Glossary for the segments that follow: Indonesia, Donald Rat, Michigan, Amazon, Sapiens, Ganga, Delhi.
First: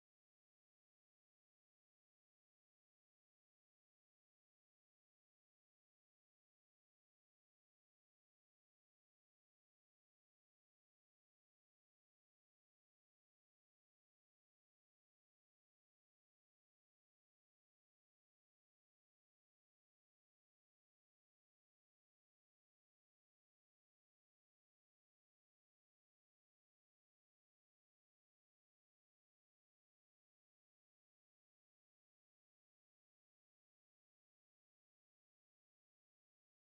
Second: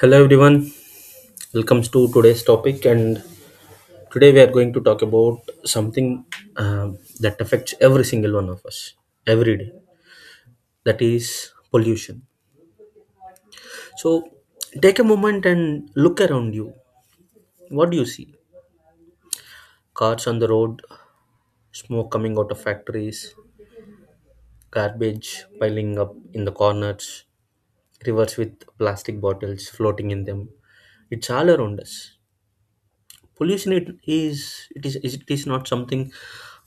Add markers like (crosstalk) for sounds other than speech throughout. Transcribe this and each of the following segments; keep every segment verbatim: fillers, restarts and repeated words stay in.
Hello everyone, welcome to today's topic, and today we are going to talk about something um, that affects every single one of us every day. That is pollution. So take a moment and look around you. What do you see? Cars on the road, smoke coming out of factories, garbage piling up in the corners, rivers with plastic bottles floating in them. It's all around us. Pollution it is it is it is not something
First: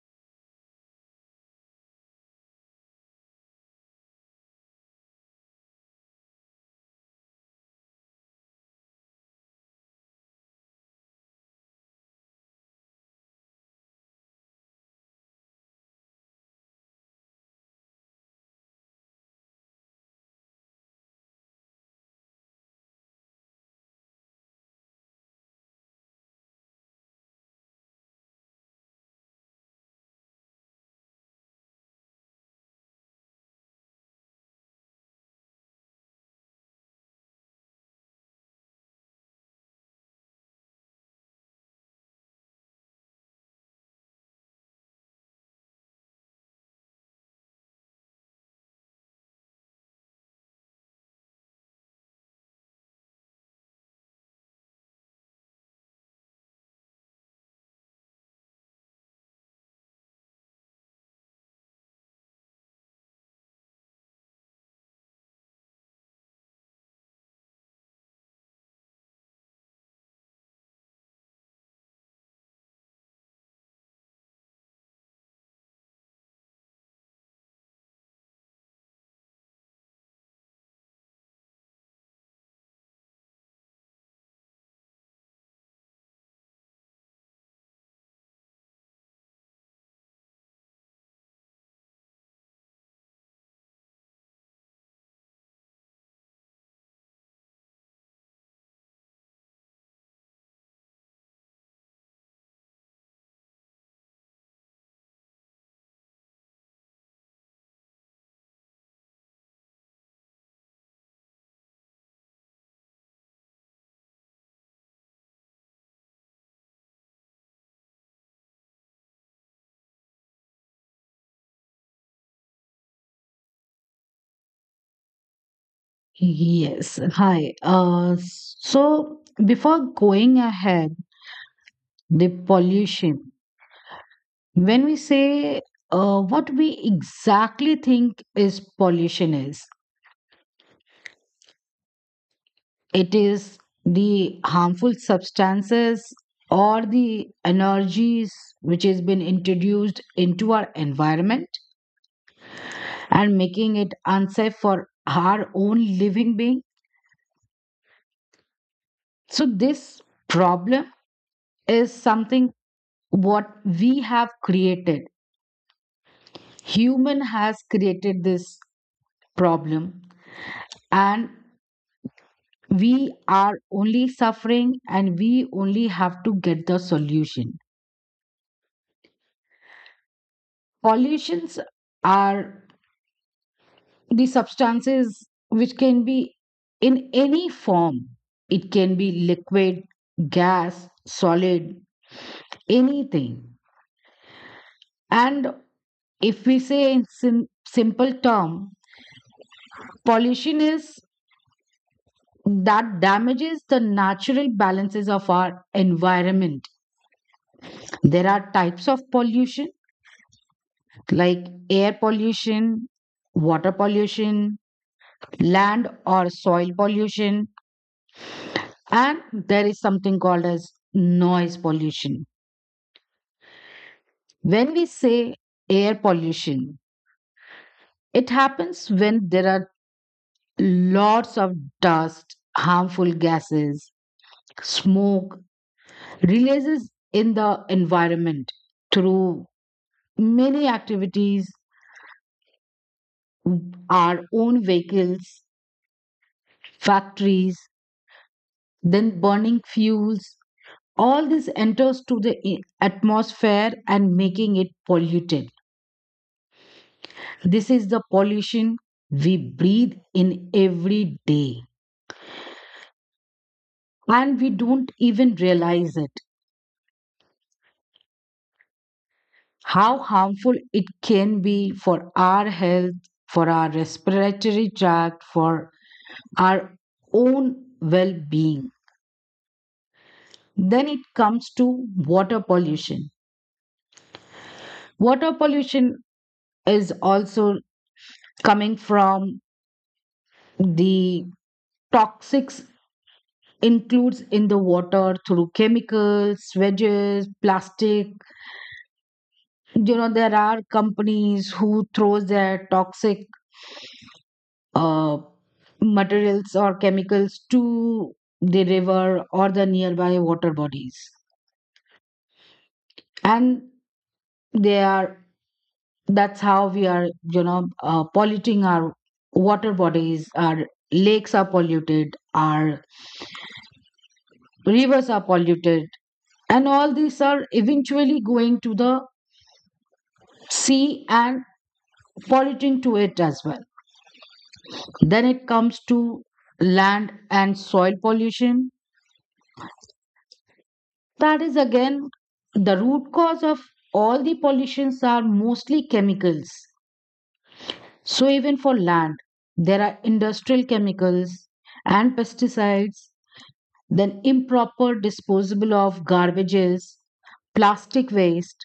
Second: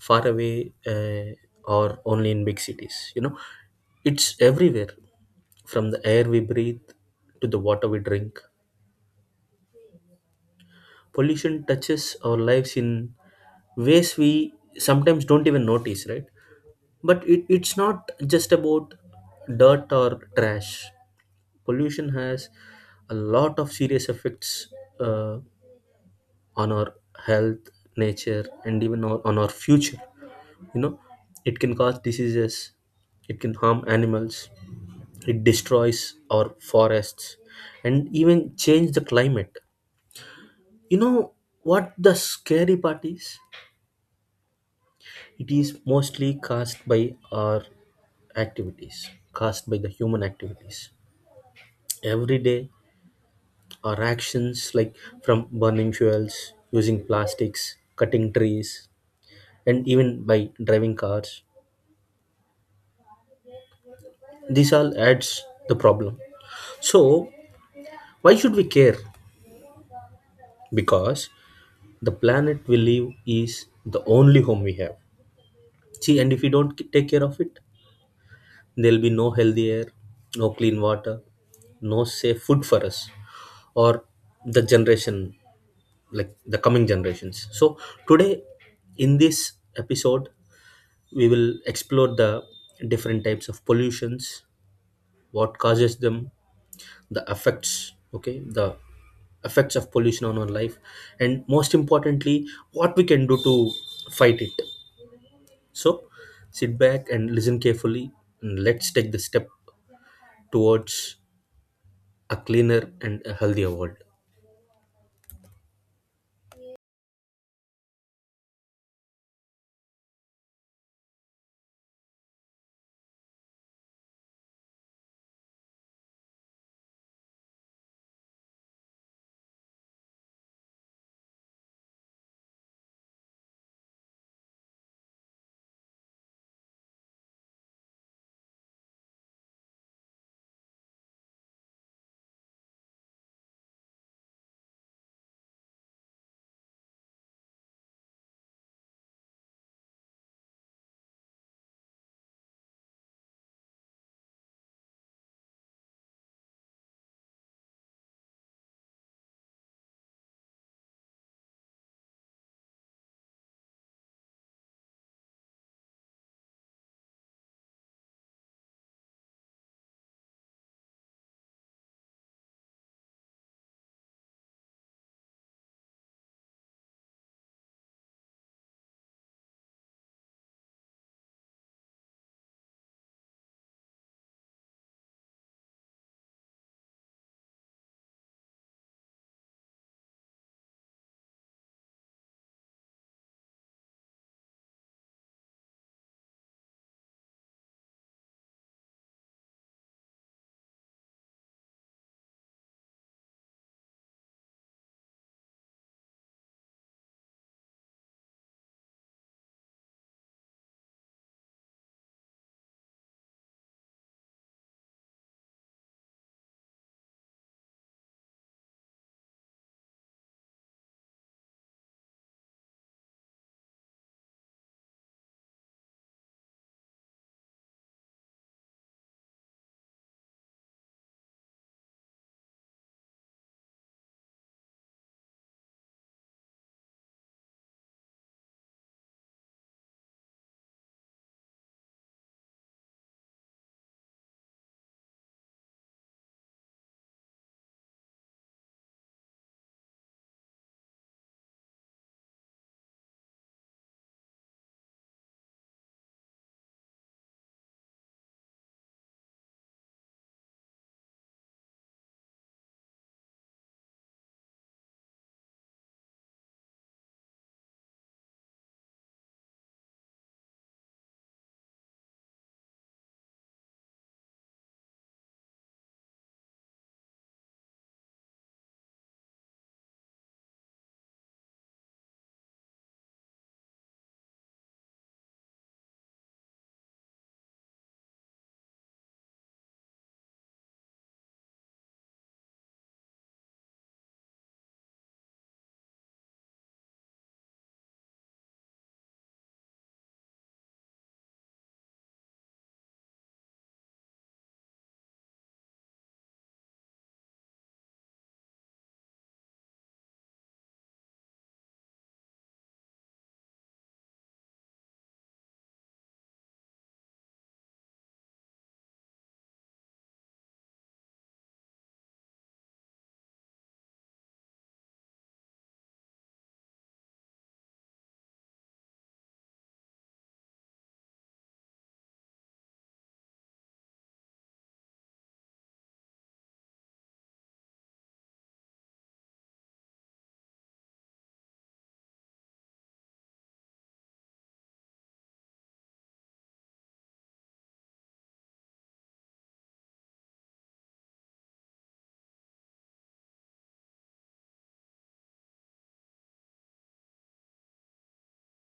far away, uh, or only in big cities. You know it's everywhere, from the air we breathe to the water we drink. Pollution touches our lives in ways we sometimes don't even notice, right? But it, it's not just about dirt or trash. Pollution has a lot of serious effects, uh, on our health, nature, and even our, on our future. You know it can cause diseases, it can harm animals, it destroys our forests, and even change the climate. You know what the scary part is? It is mostly caused by our activities, caused by the human activities. Every day our actions, like from burning fuels, using plastics, cutting trees, and even by driving cars, this all adds the problem. So why should we care? Because the planet we live is the only home we have. See, and if we don't k- take care of it, there'll be no healthy air, no clean water, no safe food for us or the generation, like the coming generations. So today, in this episode, we will explore the different types of pollutions, what causes them, the effects, okay, the effects of pollution on our life, and most importantly, what we can do to fight it. So sit back and listen carefully, and let's take the step towards a cleaner and a healthier world. Yes. Hi. Uh, so before going ahead, the pollution. When we say uh, what we exactly think is pollution is, it is the harmful substances or the energies which has been introduced into our environment and making it unsafe for our own living being. So this problem is something what we have created, human has created this problem, and we are only suffering and we only have to get the solution. Pollutions are the substances which can be in any form. It can be liquid, gas, solid, anything. And if we say in sim- simple term, pollution is that damages the natural balances of our environment. There are types of pollution like air pollution, water pollution, land or soil pollution, and there is something called as noise pollution. When we say air pollution, it happens when there are lots of dust, harmful gases, smoke releases in the environment through many activities, our own vehicles, factories, then burning fuels. All this enters to the i- atmosphere and making it polluted. This is the pollution we breathe in every day, and we don't even realize it. How harmful it can be for our health, for our respiratory tract, for our own well being. Then it comes to water pollution. Water pollution is also coming from the toxics includes in the water through chemicals, wedges, plastic. You know, there are companies who throws their toxic uh, materials or chemicals to the river or the nearby water bodies. And they are, that's how we are, you know uh, polluting our water bodies, our lakes are polluted, our rivers are polluted, and all these are eventually going to the sea and polluting to it as well. Then it comes to land and soil pollution. That is again the root cause of all the pollutions are mostly chemicals. So even for land, there are industrial chemicals and pesticides, then improper disposal of garbages, plastic waste.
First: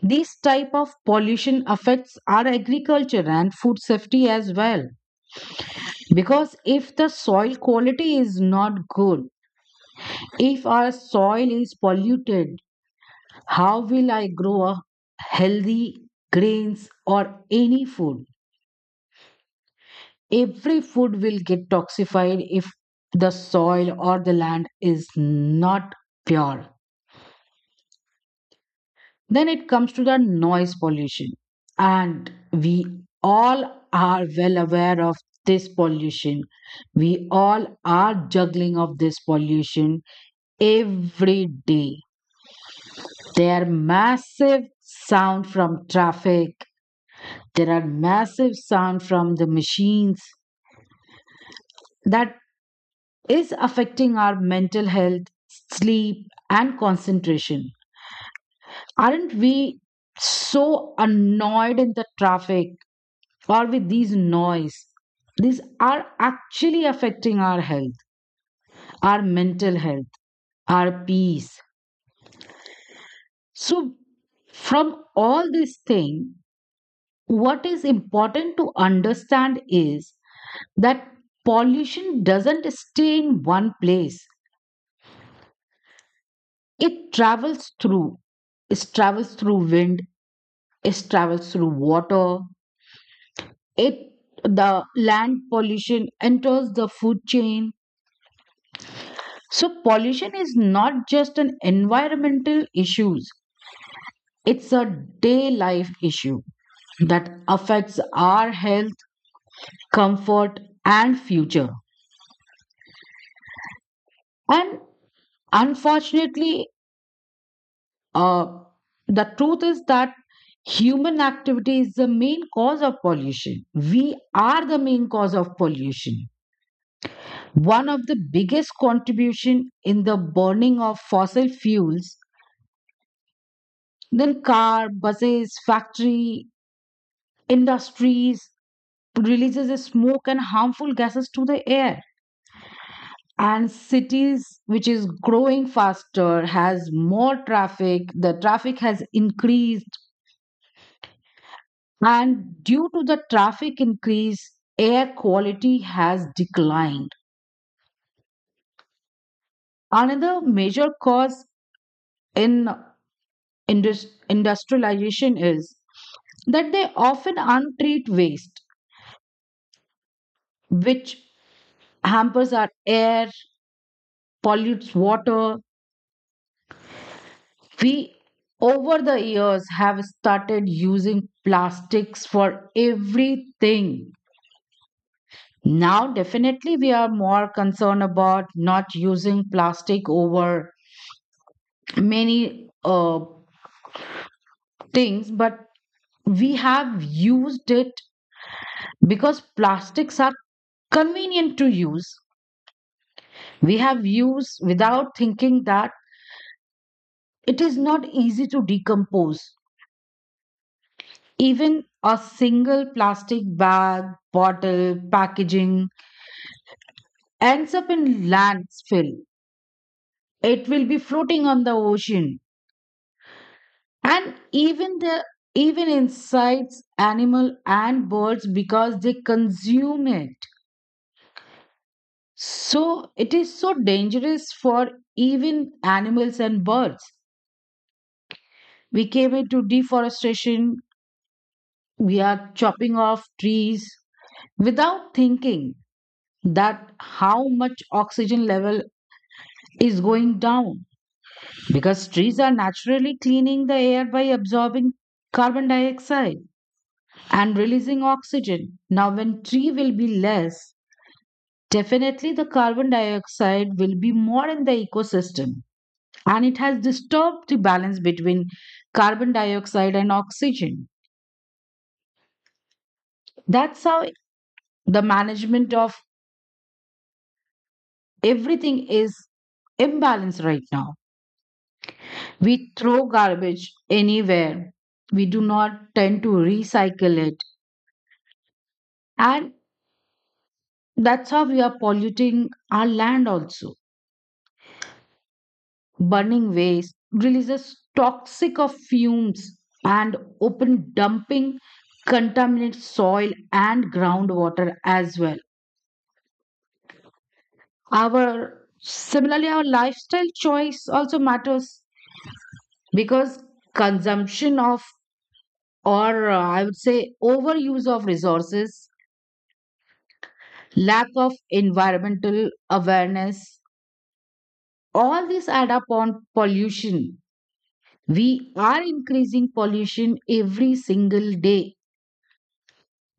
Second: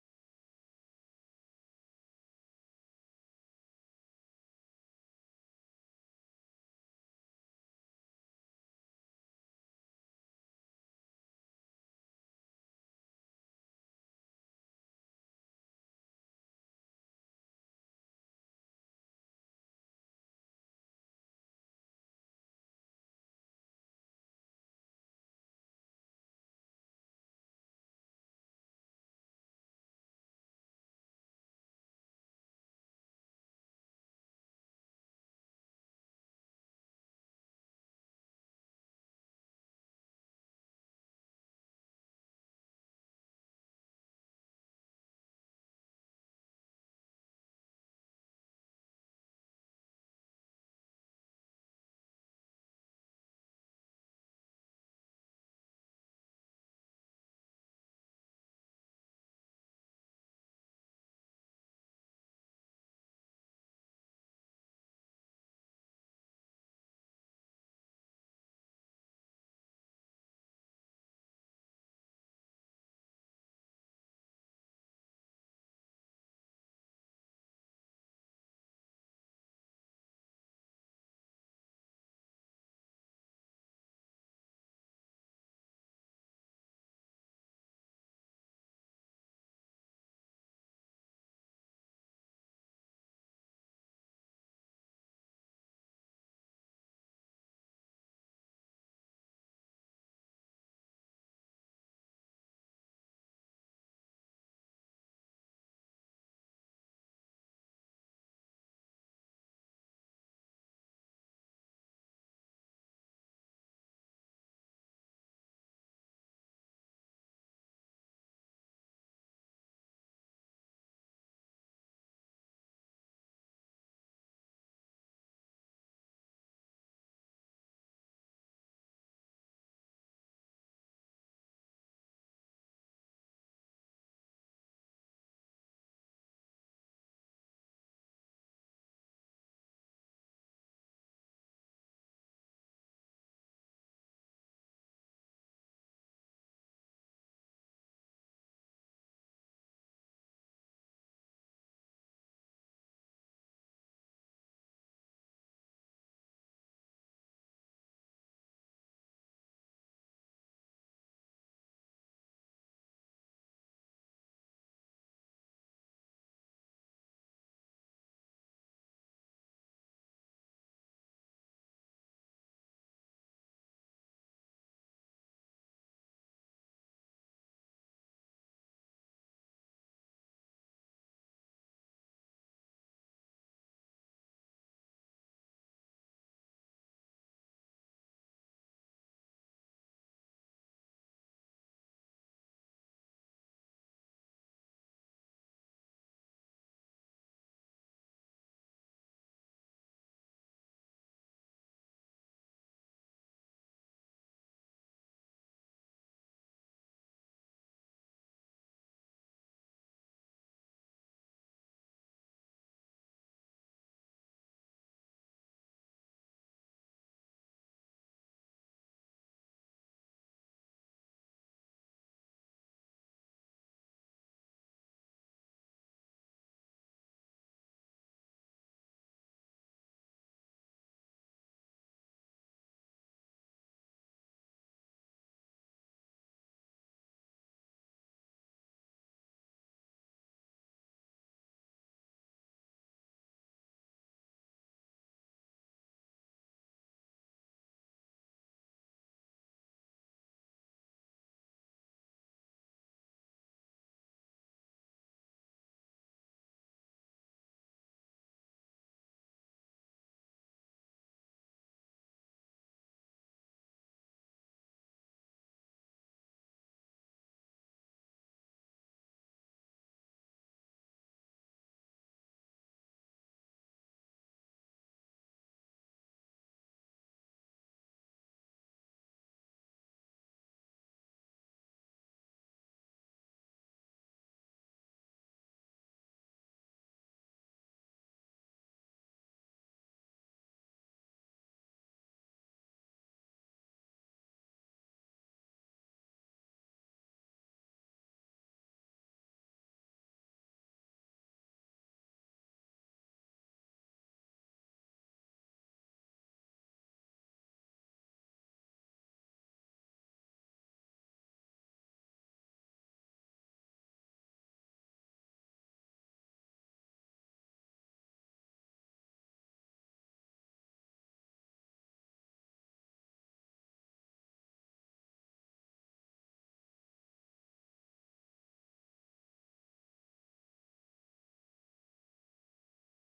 These type of pollution affects our agriculture and food safety as well. Because if the soil quality is not good, if our soil is polluted, how will I grow a healthy grains or any food? Every food will get toxified if the soil or the land is not pure. Then it comes to the noise pollution. And we all are well aware of this pollution. We all are juggling of this pollution every day. There are massive sound from traffic. There are massive sound from the machines that is affecting our mental health, sleep, and concentration. Aren't we so annoyed in the traffic or with these noise? These are actually affecting our health, our mental health, our peace. So, from all this thing, what is important to understand is that pollution doesn't stay in one place. It travels through. It travels through wind. It travels through water. It the land pollution enters the food chain. So pollution is not just an environmental issues, it's a day life issue that affects our health, comfort, and future. And unfortunately, uh, the truth is that human activity is the main cause of pollution. We are the main cause of pollution. One of the biggest contribution in the burning of fossil fuels, then car, buses, factory, industries releases a smoke and harmful gases to the air. And cities, which is growing faster, has more traffic. The traffic has increased, and due to the traffic increase, air quality has declined. Another major cause in indus- industrialization is that they often untreat waste, which hampers our air, pollutes water. We, over the years, have started using plastics for everything. Now, definitely, we are more concerned about not using plastic over many uh, things, but we have used it because plastics are convenient to use. We have used without thinking that it is not easy to decompose. Even a single plastic bag, bottle, packaging ends up in landfill. It will be floating on the ocean. And even the even insects, animal and birds because they consume it. So it is so dangerous for even animals and birds. We came into deforestation, we are chopping off trees without thinking that how much oxygen level is going down, because trees are naturally cleaning the air by absorbing carbon dioxide and releasing oxygen. Now when tree will be less, definitely the carbon dioxide will be more in the ecosystem, and it has disturbed the balance between carbon dioxide and oxygen. That's how the management of everything is imbalanced right now. We throw garbage anywhere. We do not tend to recycle it. And that's how we are polluting our land also. Burning waste releases toxic of fumes, and open dumping contaminates soil and groundwater as well. Our, similarly our lifestyle choice also matters, because consumption of, or uh, I would say overuse of resources, lack of environmental awareness. All these add up on pollution. We are increasing pollution every single day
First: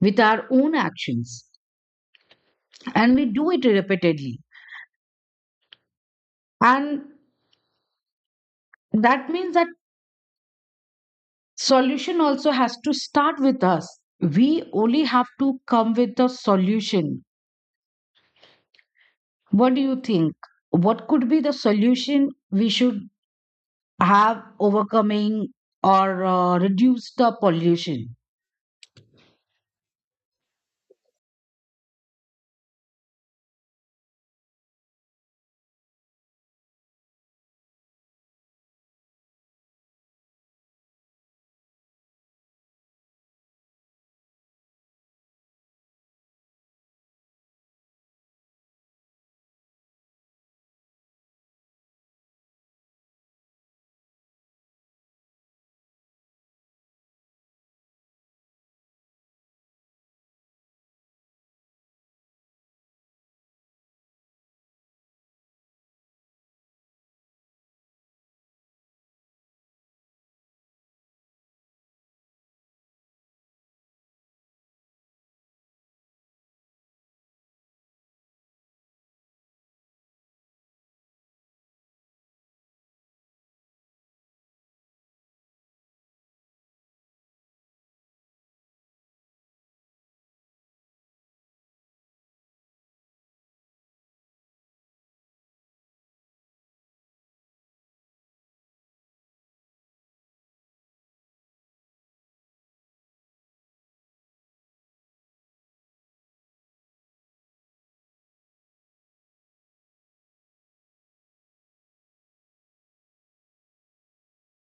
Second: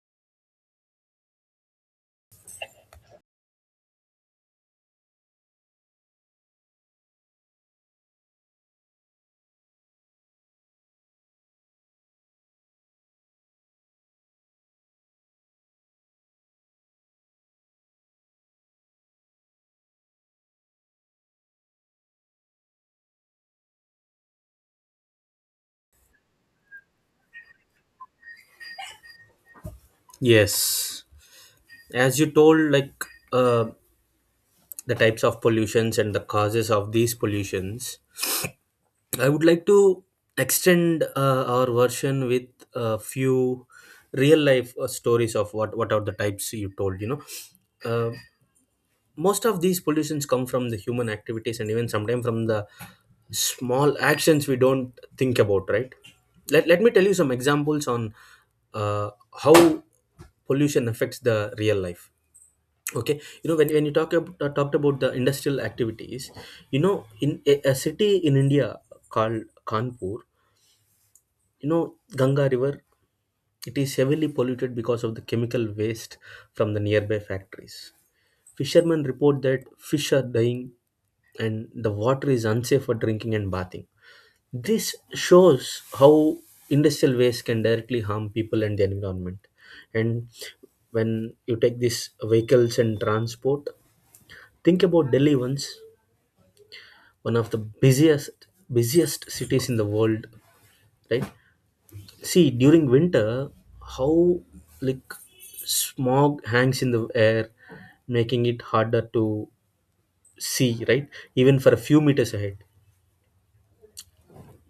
with our own actions, and we do it repeatedly. And that means that solution also has to start with us. We only have to come with the solution. What do you think? What could be the solution we should have overcoming or uh, reduce the pollution? Yes, as you told, like uh, the types of pollutions and the causes of these pollutions, I would like to extend uh, our version with a few real life uh, stories of what what are the types you told. You know, uh, most of these pollutions come from the human activities, and even sometimes from the small actions we don't think about, right? Let, let me tell you some examples on uh, how pollution affects the real life. Okay, you know, when, when you talk about, uh, talked about the industrial activities, you know, in a, a city in India called Kanpur, you know, Ganga river, it is heavily polluted because of the chemical waste from the nearby factories. Fishermen report that fish are dying and the water is unsafe for drinking and bathing. This shows how industrial waste can directly harm people and the environment. And when you take these vehicles and transport, think about Delhi once, one of the busiest busiest cities in the world, right? See, during winter, how, like, smog hangs in the air, making it harder to see, right, even for a few meters ahead.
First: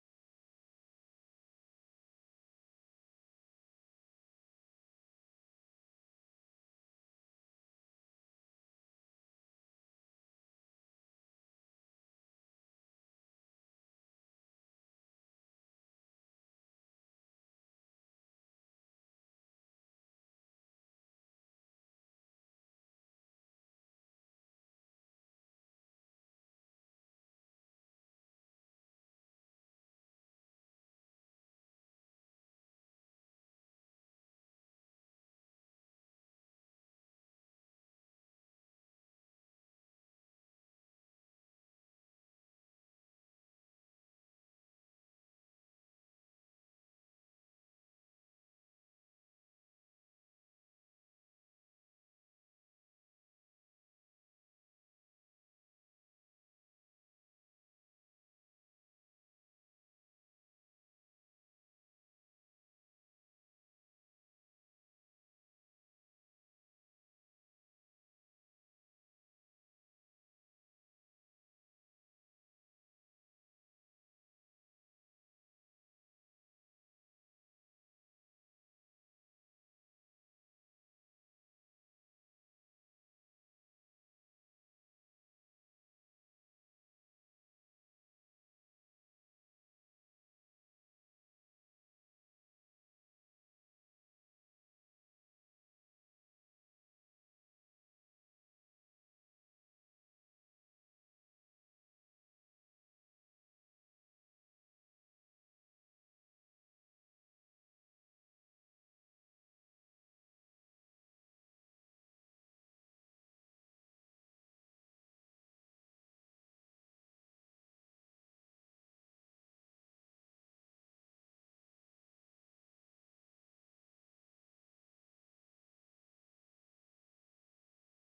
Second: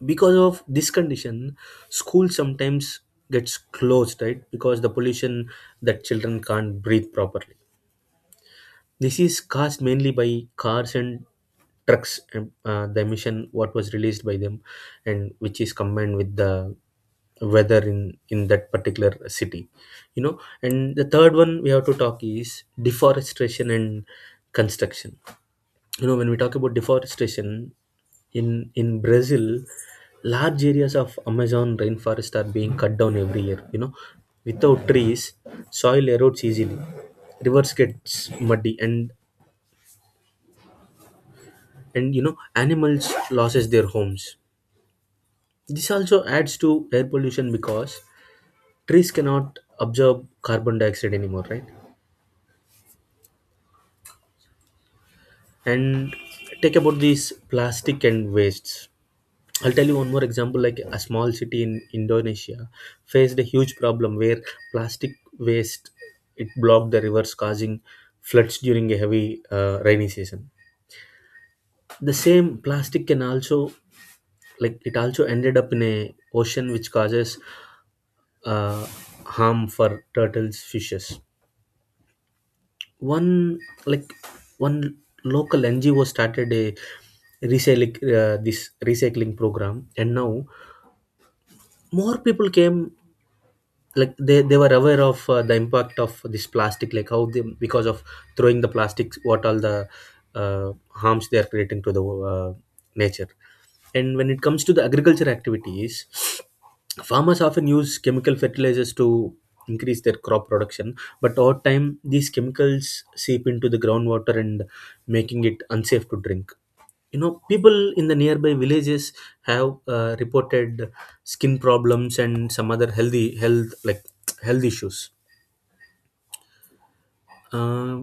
Because of this condition, school sometimes gets closed, right, because the pollution, that children can't breathe properly. This is caused mainly by cars and trucks, um, uh, the emission what was released by them, and which is combined with the weather in in that particular city, you know. And the third one we have to talk is deforestation and construction. You know, when we talk about deforestation, in in Brazil, large areas of Amazon rainforest are being cut down every year, you know. Without trees, soil erodes easily, rivers gets muddy, and and you know, animals loses their homes. This also adds to air pollution because trees cannot absorb carbon dioxide anymore, right? And take about these plastic and wastes, I'll tell you one more example. Like a small city in Indonesia faced a huge problem where plastic waste, it blocked the rivers, causing floods during a heavy uh, rainy season. The same plastic can also, like, it also ended up in a ocean, which causes uh, harm for turtles, fishes. One like one local NGO started a recycling uh, this recycling program, and now more people came, like they, they were aware of uh, the impact of this plastic, like how they, because of throwing the plastics, what all the uh, harms they are creating to the uh, nature. And when it comes to the agriculture activities, (sniffs) farmers often use chemical fertilizers to increase their crop production, but over time these chemicals seep into the groundwater and making it unsafe to drink. You know, people in the nearby villages have uh, reported skin problems and some other healthy health, like (tsk) health issues. uh,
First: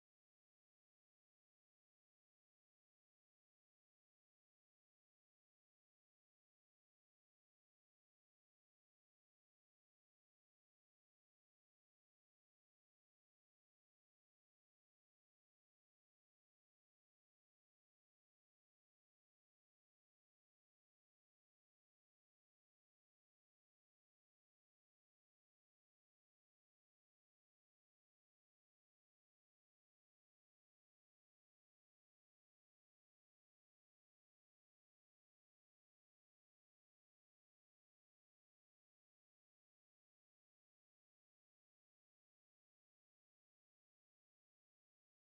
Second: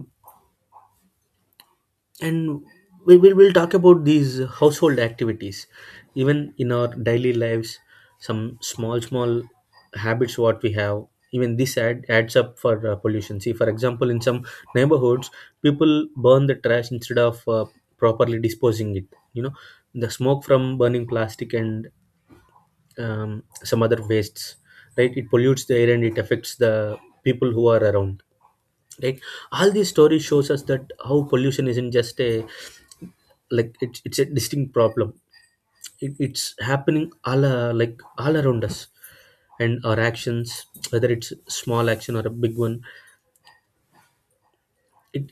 and we will we'll talk about these household activities. Even in our daily lives, some small small habits what we have, even this add, adds up for uh, pollution. See for example, in some neighborhoods, people burn the trash instead of uh, properly disposing it. You know, the smoke from burning plastic and um, some other wastes, right, it pollutes the air, and it affects the people who are around, right. All these stories shows us that how pollution isn't just a, like, it's, it's a distinct problem. It, it's happening all uh, like all around us, and our actions, whether it's small action or a big one, it,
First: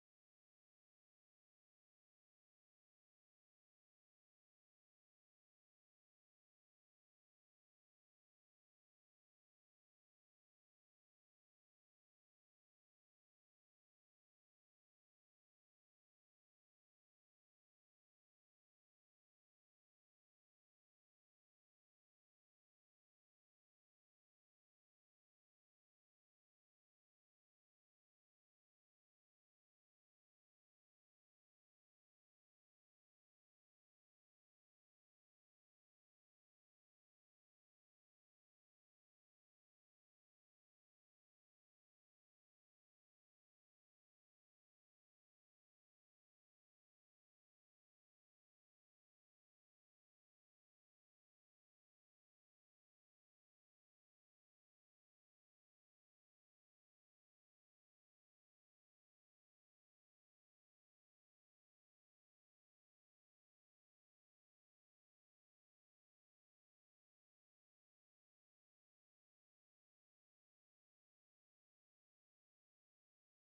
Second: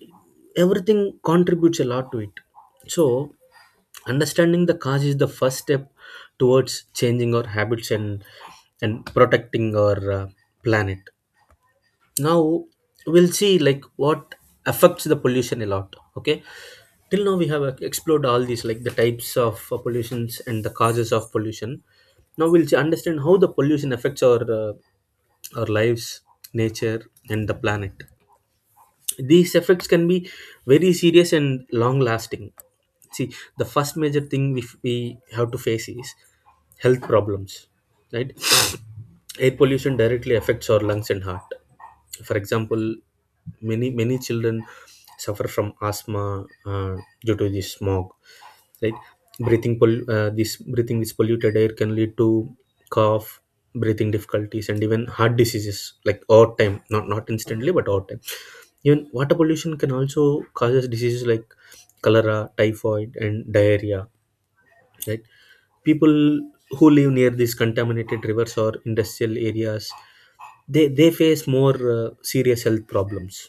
everything contributes a lot to it. So understanding the cause is the first step towards changing our habits, and and protecting our uh, planet. Now we'll see, like, what affects the pollution a lot. Okay, till now we have uh, explored all these, like the types of uh, pollutions and the causes of pollution. Now we'll see- understand how the pollution affects our uh, our lives, nature, and the planet. These effects can be very serious and long lasting. See, the first major thing we, we have to face is health problems, right? Air pollution directly affects our lungs and heart. For example, many many children suffer from asthma uh, due to the smog, right? Breathing pol- uh, this breathing this polluted air can lead to cough, breathing difficulties, and even heart diseases, like over time, not not instantly but over time. Even water pollution can also causes diseases like cholera, typhoid, and diarrhea, right? People who live near these contaminated rivers or industrial areas, they they face more uh, serious health problems.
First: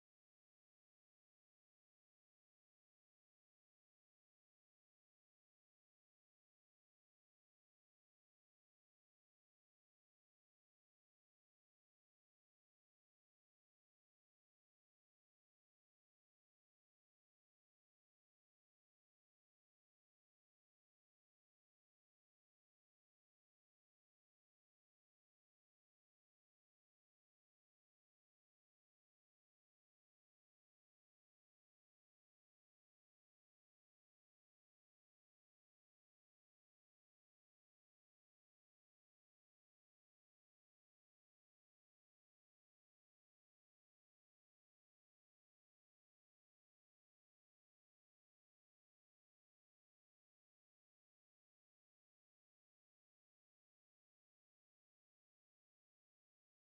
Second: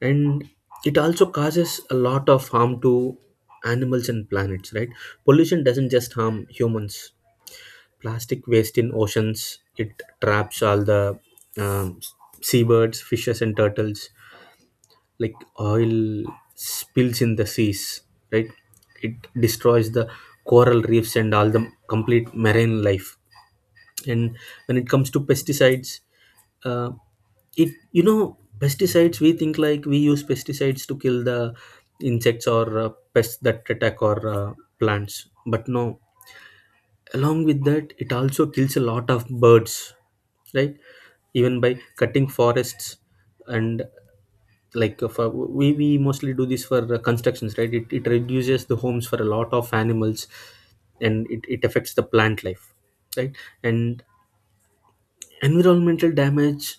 And it also causes a lot of harm to animals and planets, right? Pollution doesn't just harm humans. Plastic waste in oceans, it traps all the um, seabirds, fishes, and turtles. Like oil spills in the seas, right, it destroys the coral reefs and all the complete marine life. And when it comes to pesticides, uh, it, you know, pesticides, we think, like, we use pesticides to kill the insects or uh, pests that attack our uh, plants, but no, along with that, it also kills a lot of birds, right? Even by cutting forests and, like, uh, for, we, we mostly do this for uh, constructions, right? It, it reduces the homes for a lot of animals, and it, it affects the plant life, right? And environmental damage,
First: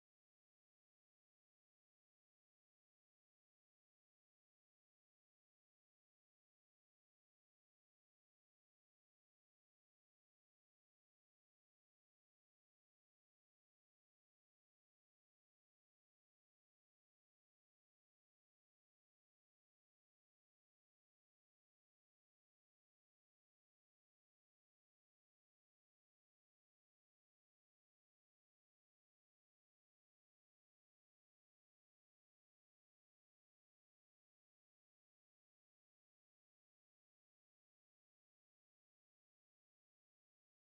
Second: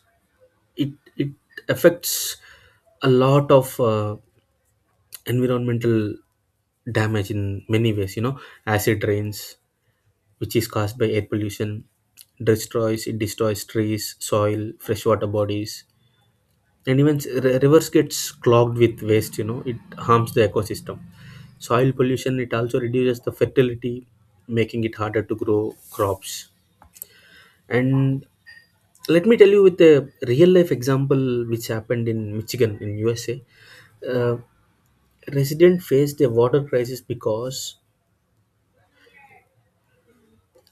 it it affects a lot of uh, environmental damage in many ways, you know. Acid rains, which is caused by air pollution, destroys it destroys trees, soil, freshwater bodies. And even s- r- rivers gets clogged with waste, you know, it harms the ecosystem. Soil pollution, it also reduces the fertility, making it harder to grow crops. And let me tell you with a real life example which happened in Michigan in USA. uh, Resident faced a water crisis because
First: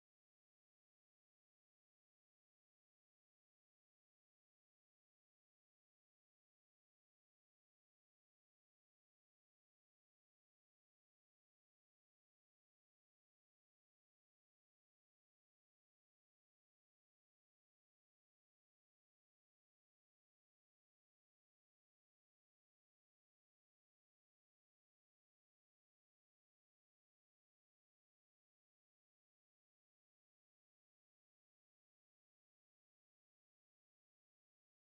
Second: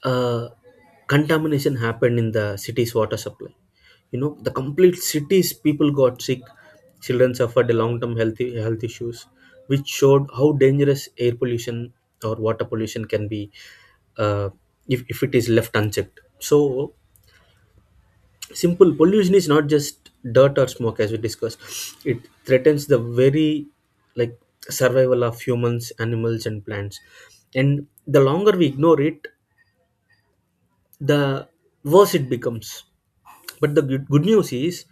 uh, contamination happened in the city's water supply. You know, the complete cities people got sick, children suffered a long term healthy health issues, which showed how dangerous air pollution or water pollution can be, uh, if, if it is left unchecked. So simple pollution is not just dirt or smoke, as we discussed. It threatens the very, like, survival of humans, animals, and plants. And the longer we ignore it, the worse it becomes. But the good, good news is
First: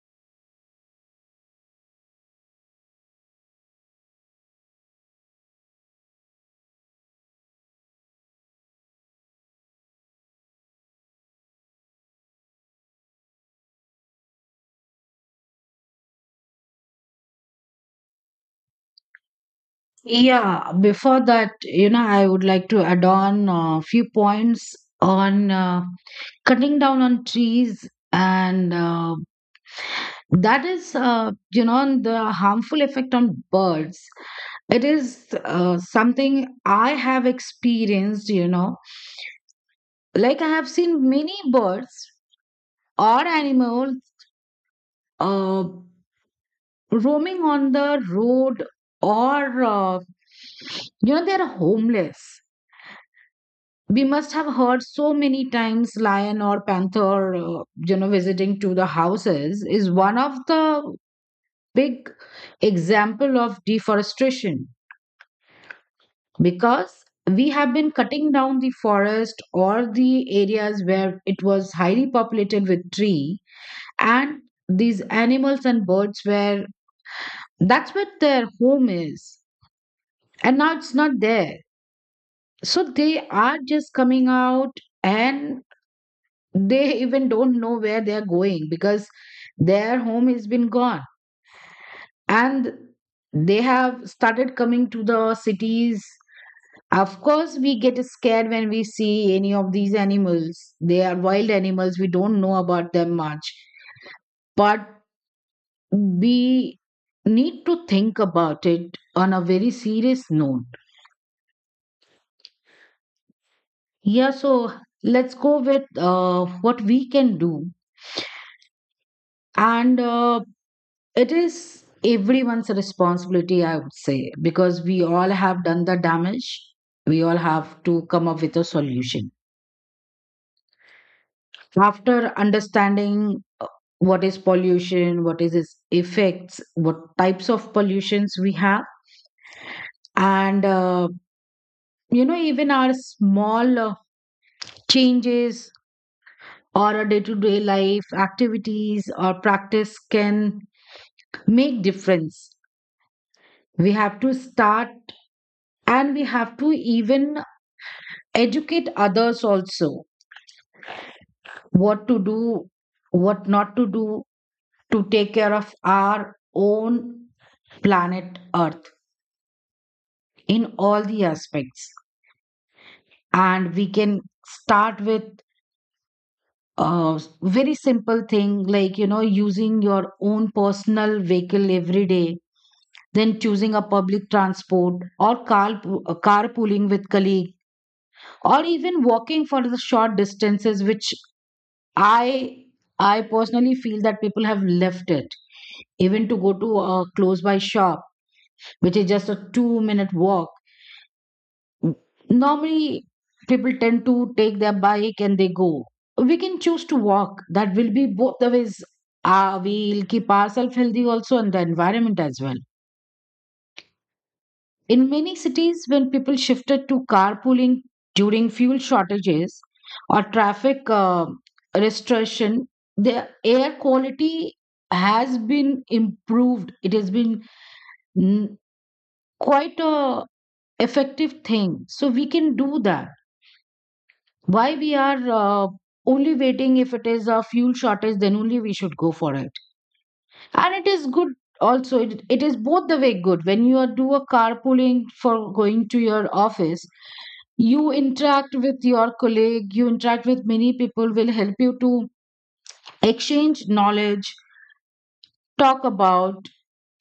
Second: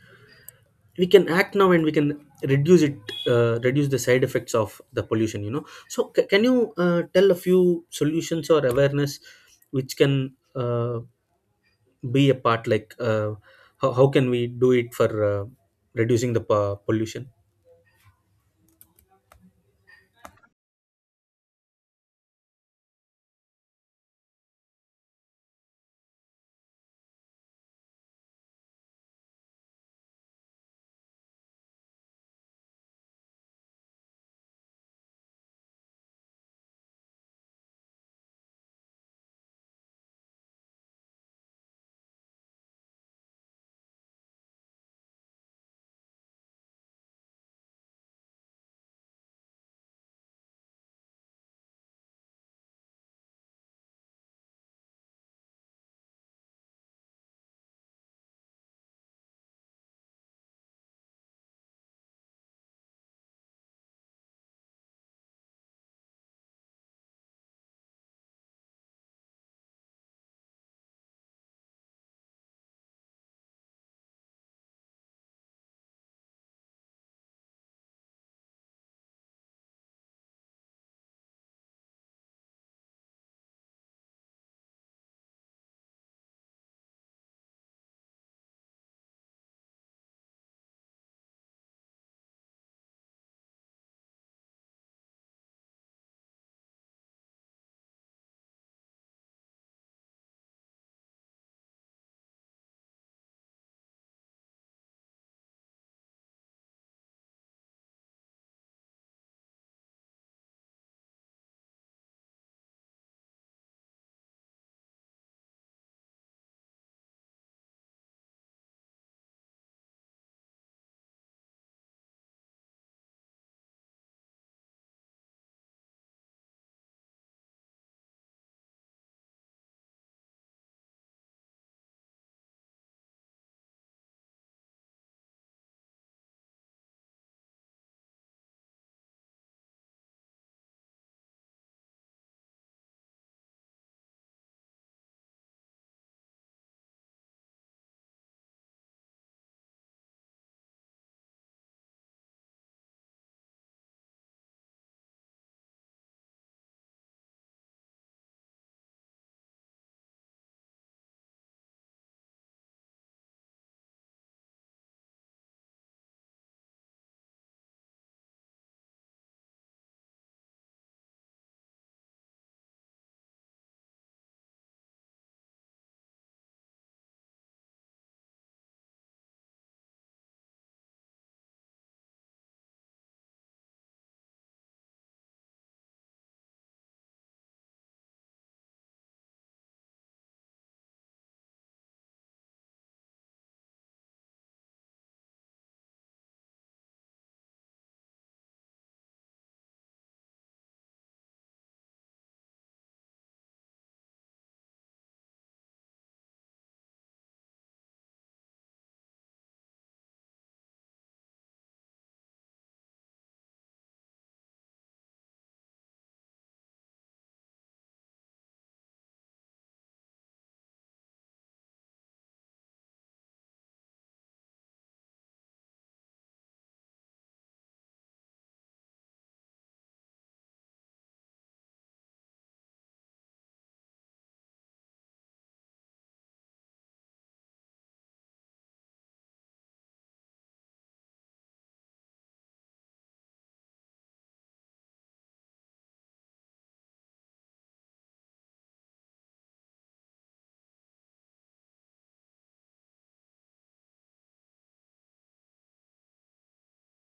we can act now, and we can reduce it, uh, reduce the side effects of the pollution. You know, so c- can you uh, tell a few solutions or awareness which can uh, be a part, like uh, how, how can we do it for uh, reducing the po- pollution? Yeah, before that, you know, I would like to add on a few points on uh, cutting down on trees and uh, that is uh, you know, the harmful effect on birds. It is uh, something I have experienced, you know. Like I have seen many birds or animals uh, roaming on the road, or uh, you know, they are homeless. We must have heard so many times lion or panther uh, you know, visiting to the houses is one of the big example of deforestation. Because we have been cutting down the forest or the areas where it was highly populated with tree, and these animals and birds were, that's what their home is, and now it's not there. So they are just coming out, and they even don't know where they are going, because their home has been gone, and they have started coming to the cities. Of course we get scared when we see any of these animals. They are wild animals, we don't know about them much. But we need to think about it on a very serious note. Yeah, so let's go with uh, what we can do. And uh, it is everyone's responsibility, I would say, because we all have done the damage. We all have to come up with a solution. After understanding uh, what is pollution, what is its effects, what types of pollutions we have, and uh, you know, even our small uh, changes or a day-to-day life activities or practice can make difference. We have to start, and we have to even educate others also what to do, what not to do, to take care of our own planet Earth in all the aspects. And we can start with a very simple thing like, you know, using your own personal vehicle every day, then choosing a public transport or car, carpooling with colleague, or even walking for the short distances, which I I personally feel that people have left it, even to go to a close by shop, which is just a two minute walk. Normally, people tend to take their bike and they go. We can choose to walk. That will be both the ways. Uh, we'll keep ourselves healthy also and the environment as well. In many cities, when people shifted to carpooling during fuel shortages or traffic uh, restriction, the air quality has been improved. It has been mm, quite a effective thing. So we can do that. Why we are uh, only waiting? If it is a fuel shortage, then only we should go for it. And it is good also. It, it is both the way good. When you are do a carpooling for going to your office, you interact with your colleague, you interact with many people, will help you to exchange knowledge, talk about,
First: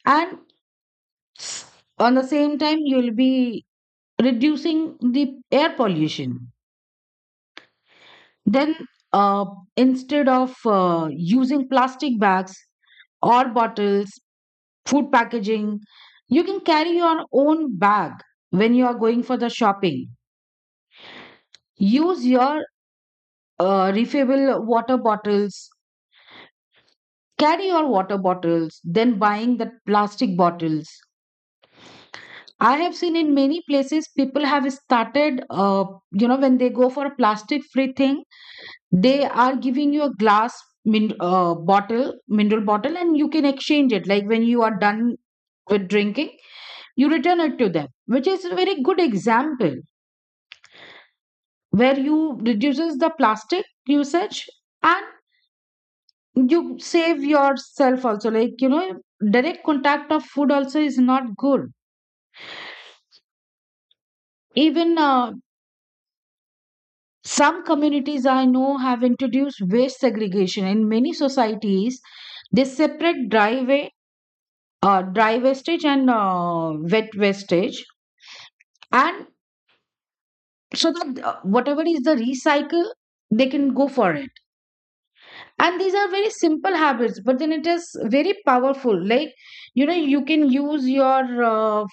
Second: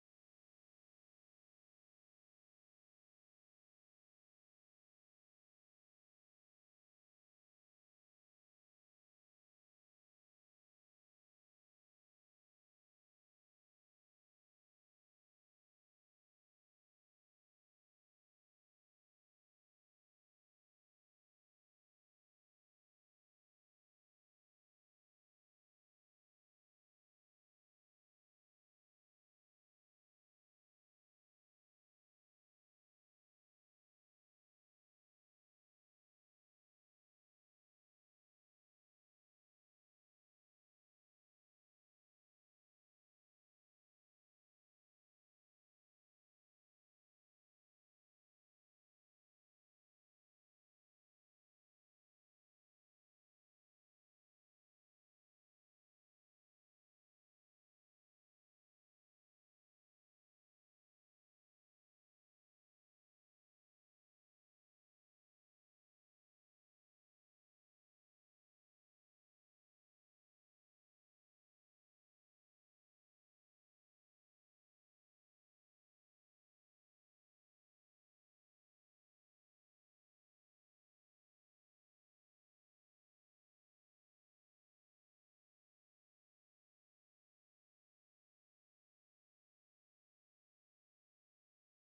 and s- on the same time you'll be reducing the air pollution. Then uh, instead of uh, using plastic bags or bottles, food packaging, you can carry your own bag when you are going for the shopping. Use your uh, refillable water bottles. Carry your water bottles, then buying the plastic bottles. I have seen in many places people have started, uh, you know, when they go for a plastic free thing, they are giving you a glass min- uh, bottle, mineral bottle, and you can exchange it. Like when you are done with drinking, you return it to them, which is a very good example where you reduces the plastic usage, and you save yourself also. Like, you know, direct contact of food also is not good. Even uh, some communities I know have introduced waste segregation. In many societies, they separate dry, wa- uh, dry wastage and uh, wet wastage, and so that uh, whatever is the recycle, they can go for it. And these are very simple habits, but then it is very powerful. Like you know, you can use your uh,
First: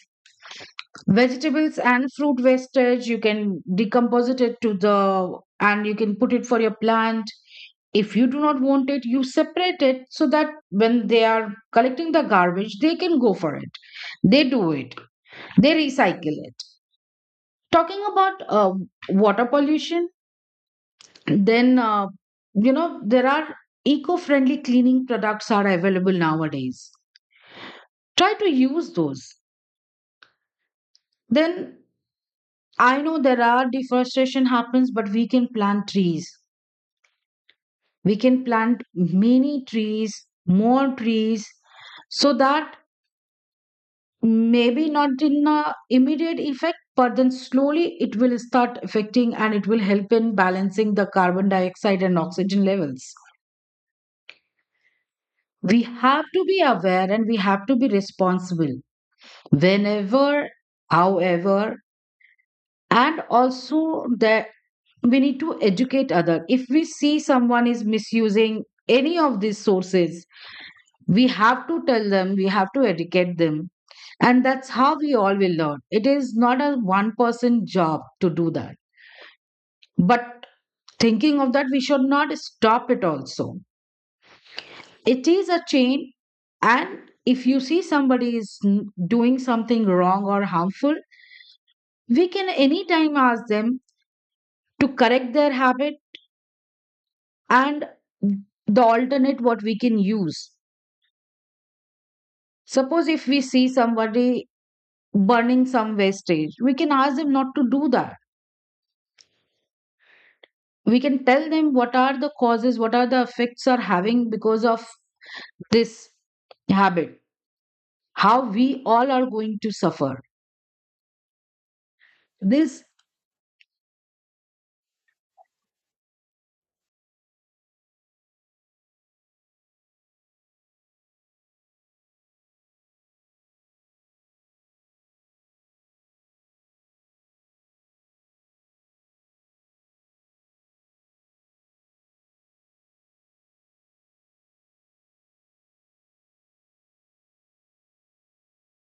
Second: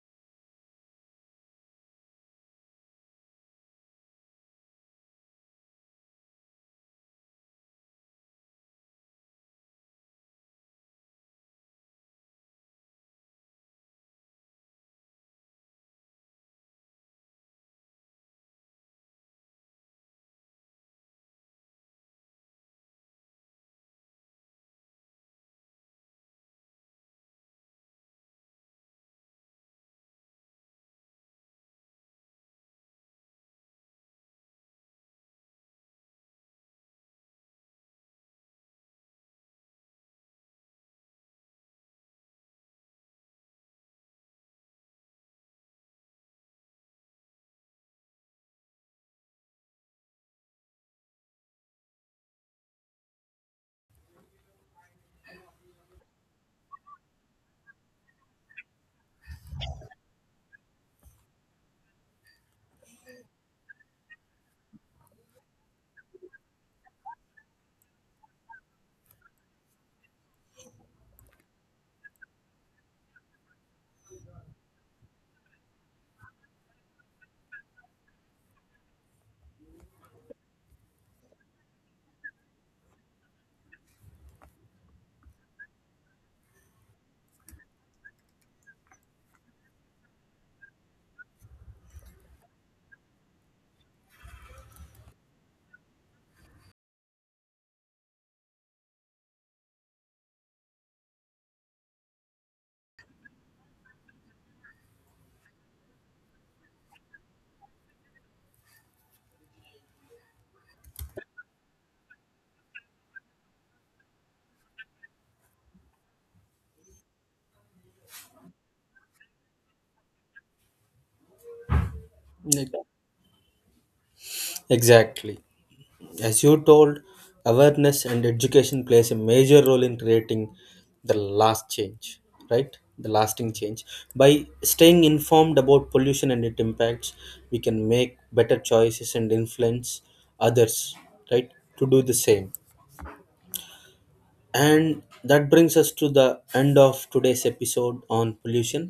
vegetables and fruit wastage, you can decompose it to the and you can put it for your plant. If you do not want it, you separate it, so that when they are collecting the garbage, they can go for it, they do it, they recycle it. Talking about uh, water pollution, then uh, you know, there are eco-friendly cleaning products are available nowadays. Try to use those. Then I know there are deforestation happens, but we can plant trees. We can plant many trees, more trees, so that maybe not in a immediate effect, but then slowly it will start affecting and it will help in balancing the carbon dioxide and oxygen levels. We have to be aware and we have to be responsible, whenever, however, and also that we need to educate other. If we see someone is misusing any of these sources, we have to tell them, we have to educate them. And that's how we all will learn. It is not a one person job to do that. But thinking of that, we should not stop it also. It is a chain. And if you see somebody is n- doing something wrong or harmful, we can anytime ask them to correct their habit and the alternate what we can use. Suppose if we see somebody burning some wastage, we can ask them not to do that. We can tell them what are the causes, what are the effects are having because of this habit, how we all are going to suffer Ex- this. Exactly. As you told, awareness and education plays a major role in creating the last change, right? The lasting change. By staying informed about pollution and its impacts, we can make better choices and influence others, right? To do the same. And that brings us to the end of today's episode on pollution.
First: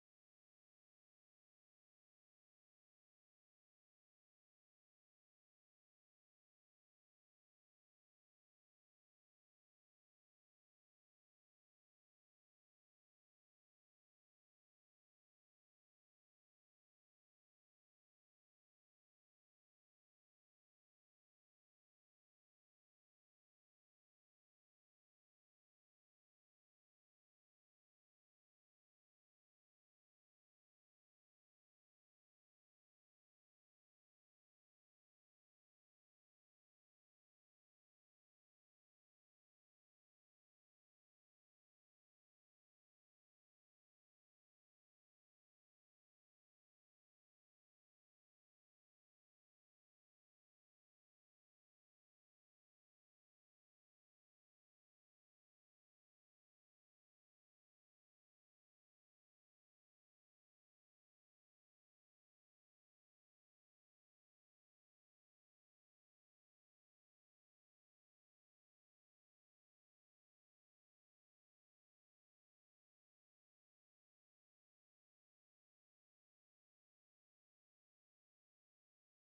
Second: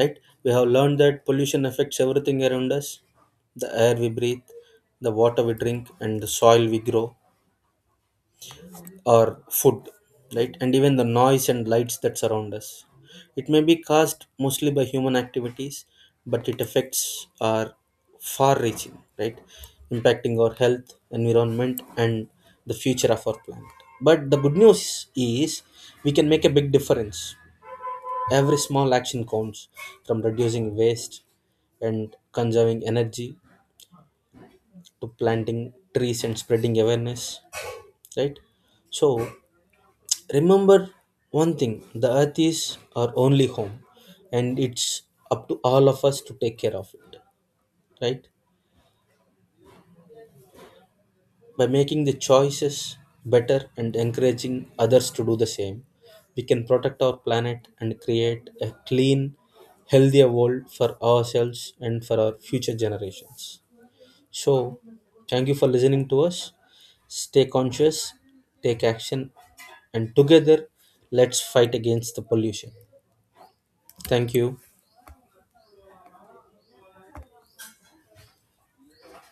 Right, we have learned that pollution affects everything around us: the air we breathe, the water we drink, and the soil we grow or food, right? And even the noise and lights that surround us. It may be caused mostly by human activities, but it affects are far reaching, right, impacting our health, environment, and the future of our planet. But the good news is we can make a big difference. Every small action counts, from reducing waste and conserving energy to planting trees and spreading awareness, right? So remember one thing, the earth is our only home, and it's up to all of us to take care of it, right? By making the choices better and encouraging others to do the same, we can protect our planet and create a clean, healthier world for ourselves and for our future generations. So thank you for listening to us. Stay conscious, take action, and together let's fight against the pollution. Thank you.